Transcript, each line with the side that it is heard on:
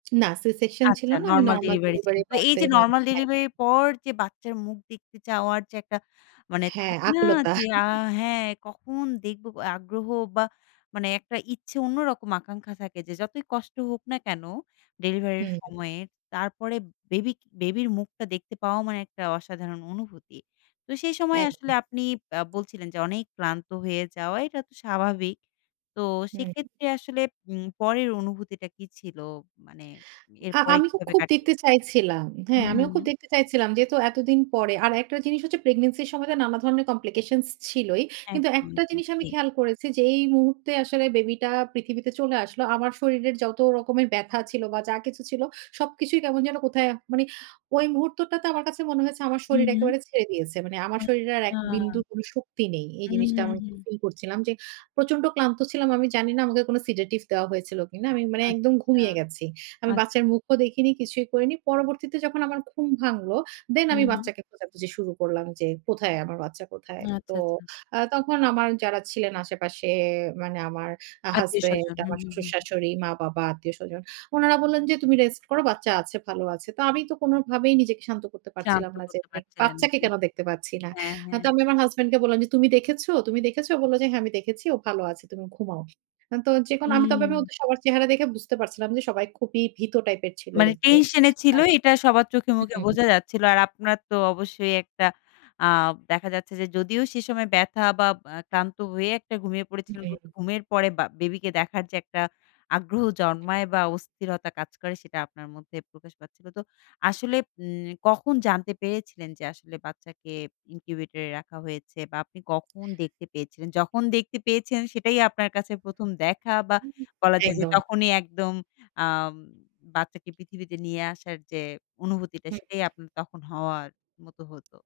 right: না, C section ছিল
left: আচ্ছা,
right: না। আমি
left: নরমাল
right: নরমাল
left: ডেলিভারি ছিল।
right: ডেলিভারি
left: তো এই
right: করাতে
left: যে
right: [unintelligible]
left: নরমাল
right: হ্যাঁ,
left: ডেলিভারি
right: হ্যাঁ।
left: এর পর যে বাচ্চার মুখ দেখতে চাওয়ার যে একটা, মানে
right: হ্যাঁ,
left: থাকে না?
right: আকুলতা।
left: যে আ হ্যাঁ, কখন দেখব? আগ্রহ বা মানে একটা ইচ্ছে, অন্যরকম আকাঙ্খা থাকে যে, যতই কষ্ট হোক না কেন ডেলিভারি এর
right: হুম।
left: সময়ে? তারপরে বেবিক বেবির মুখটা দেখতে পাওয়া মানে একটা অসাধারণ অনুভূতি। তো সেই সময় আসলে
right: একদম।
left: আপনি আ বলছিলেন যে, অনেক ক্লান্ত হয়ে যাওয়া এটা তো স্বাভাবিক। তো
right: হুম, হুম।
left: সেক্ষেত্রে আসলে উম পরের অনুভূতিটা কি ছিল? মানে
right: আ
left: এরপরে
right: আমি খু
left: কিভাবে
right: খুব
left: কাটে?
right: দেখতে চাইছিলাম। হ্যাঁ,
left: হুম,
right: আমিও
left: হুম।
right: খুব দেখতে চাইছিলাম যেহেতু এতদিন পরে। আর একটা জিনিস হচ্ছে, প্রেগনেন্সির সময় তো নানা ধরনের কমপ্লিকেশনস ছিলই। কিন্তু
left: একদম,
right: একটা
left: একদম।
right: জিনিস আমি
left: জি।
right: খেয়াল করেছি যেই মুহূর্তে আসলে বেবি টা পৃথিবীতে চলে আসলো, আমার শরীরের যত রকমের ব্যাথা ছিল, বা যা কিছু ছিল, সবকিছুই কেমন যেন কোথায়, মানে ওই মুহূর্তটা তো আমার কাছে মনে হয়েছে, আমার
left: হু,
right: শরীর
left: হু।
right: একেবারে ছেড়ে দিয়েছে। মানে আমার শরীরে আর এক
left: আচ্ছা।
right: বিন্দুর কোন শক্তি নেই। এই
left: হুম,
right: জিনিসটা
left: হুম,
right: আমি খুব
left: হুম।
right: ফিল করছিলাম যে, প্রচণ্ড ক্লান্ত ছিলাম। আমি জানি না, আমাকে কোন সিডেটিভ দেওয়া হয়েছিল কিনা? আমি মানে একদম
left: আচ্ছা।
right: ঘুমিয়ে গেছি।
left: আ
right: আমি বাচ্চার মুখও দেখিনি, কিছুই করিনি। পরবর্তীতে যখন আমার ঘুম ভাঙল, দেন
left: হু,
right: আমি
left: হু।
right: বাচ্চাকে খোঁজাখুঁজি শুরু করলাম যে, "কোথায়? আমার বাচ্চা কোথায়?" তো
left: আচ্ছা, আচ্ছা।
right: আ তখন আমার যারা ছিলেন আশেপাশে মানে আমার আ হাসব্যান্ড,
left: আত্মীয়স্বজন। হুম,
right: আমার
left: হুম, হুম।
right: শ্বশুর-শাশুড়ি, মা-বাবা, আত্মীয়স্বজন। উনারা বললেন যে, "তুমি রেস্ট করো। বাচ্চা আছে, ভালো আছে।" তো আমি তো কোনভাবেই নিজেকে শান্ত করতে
left: শান্ত
right: পারছিলাম না, যে
left: করতে পারছিলেন না,
right: "বাচ্চাকে
left: জি।
right: কেন দেখতে পাচ্ছি না?"
left: হ্যাঁ,
right: আ
left: হ্যাঁ।
right: তো আমি আমার হাসব্যান্ড কে বললাম যে, "তুমি দেখেছো? তুমি দেখেছো?" ও বলল যে, "হ্যাঁ আমি দেখেছি। ও ভালো আছে। তুমি ঘুমাও।" তো যেকোনো আমি তবে
left: হুম।
right: ওদের সবার চেহারা দেখে বুঝতে পারছিলাম যে, সবাই খুবই ভীত টাইপের ছিল
left: মানে
right: দেখতে।
left: টেনশন এ ছিল,
right: আর
left: এটা সবার চোখে-মুখে
right: হুম।
left: বোঝা যাচ্ছিল। আর আপনার তো অবশ্যই একটা আ দেখা যাচ্ছে যে, যদিও সে সময় ব্যাথা বা আ ক্লান্ত হয়ে ঘুমিয়ে একটা পড়েছিলেন। ঘু
right: হুম।
left: ঘুমের পরে বা বেবিকে দেখার যে একটা আগ্রহ
right: হুম।
left: জন্মায় বা অস্থিরতা কাজ করে, সেটা আপনার মধ্যে প্রকাশ পাচ্ছিল। তো আসলে উম কখন জানতে পেরেছিলেন যে আসলে, বাচ্চাকে ইনকিউবেটর এ রাখা হয়েছে বা আপনি কখন দেখতে পেয়েছিলেন? যখন দেখতে পেয়েছেন, সেটাই আপনার কাছে ১ম দেখা বা
right: হু, হু।
left: বলা যায় যে,
right: একদম।
left: তখনই একদম, আম বাচ্চাকে পৃথিবীতে নিয়ে আসার যে অনুভূতিটা,
right: হুম।
left: সেটাই আপনার তখন হওয়ার মত হত?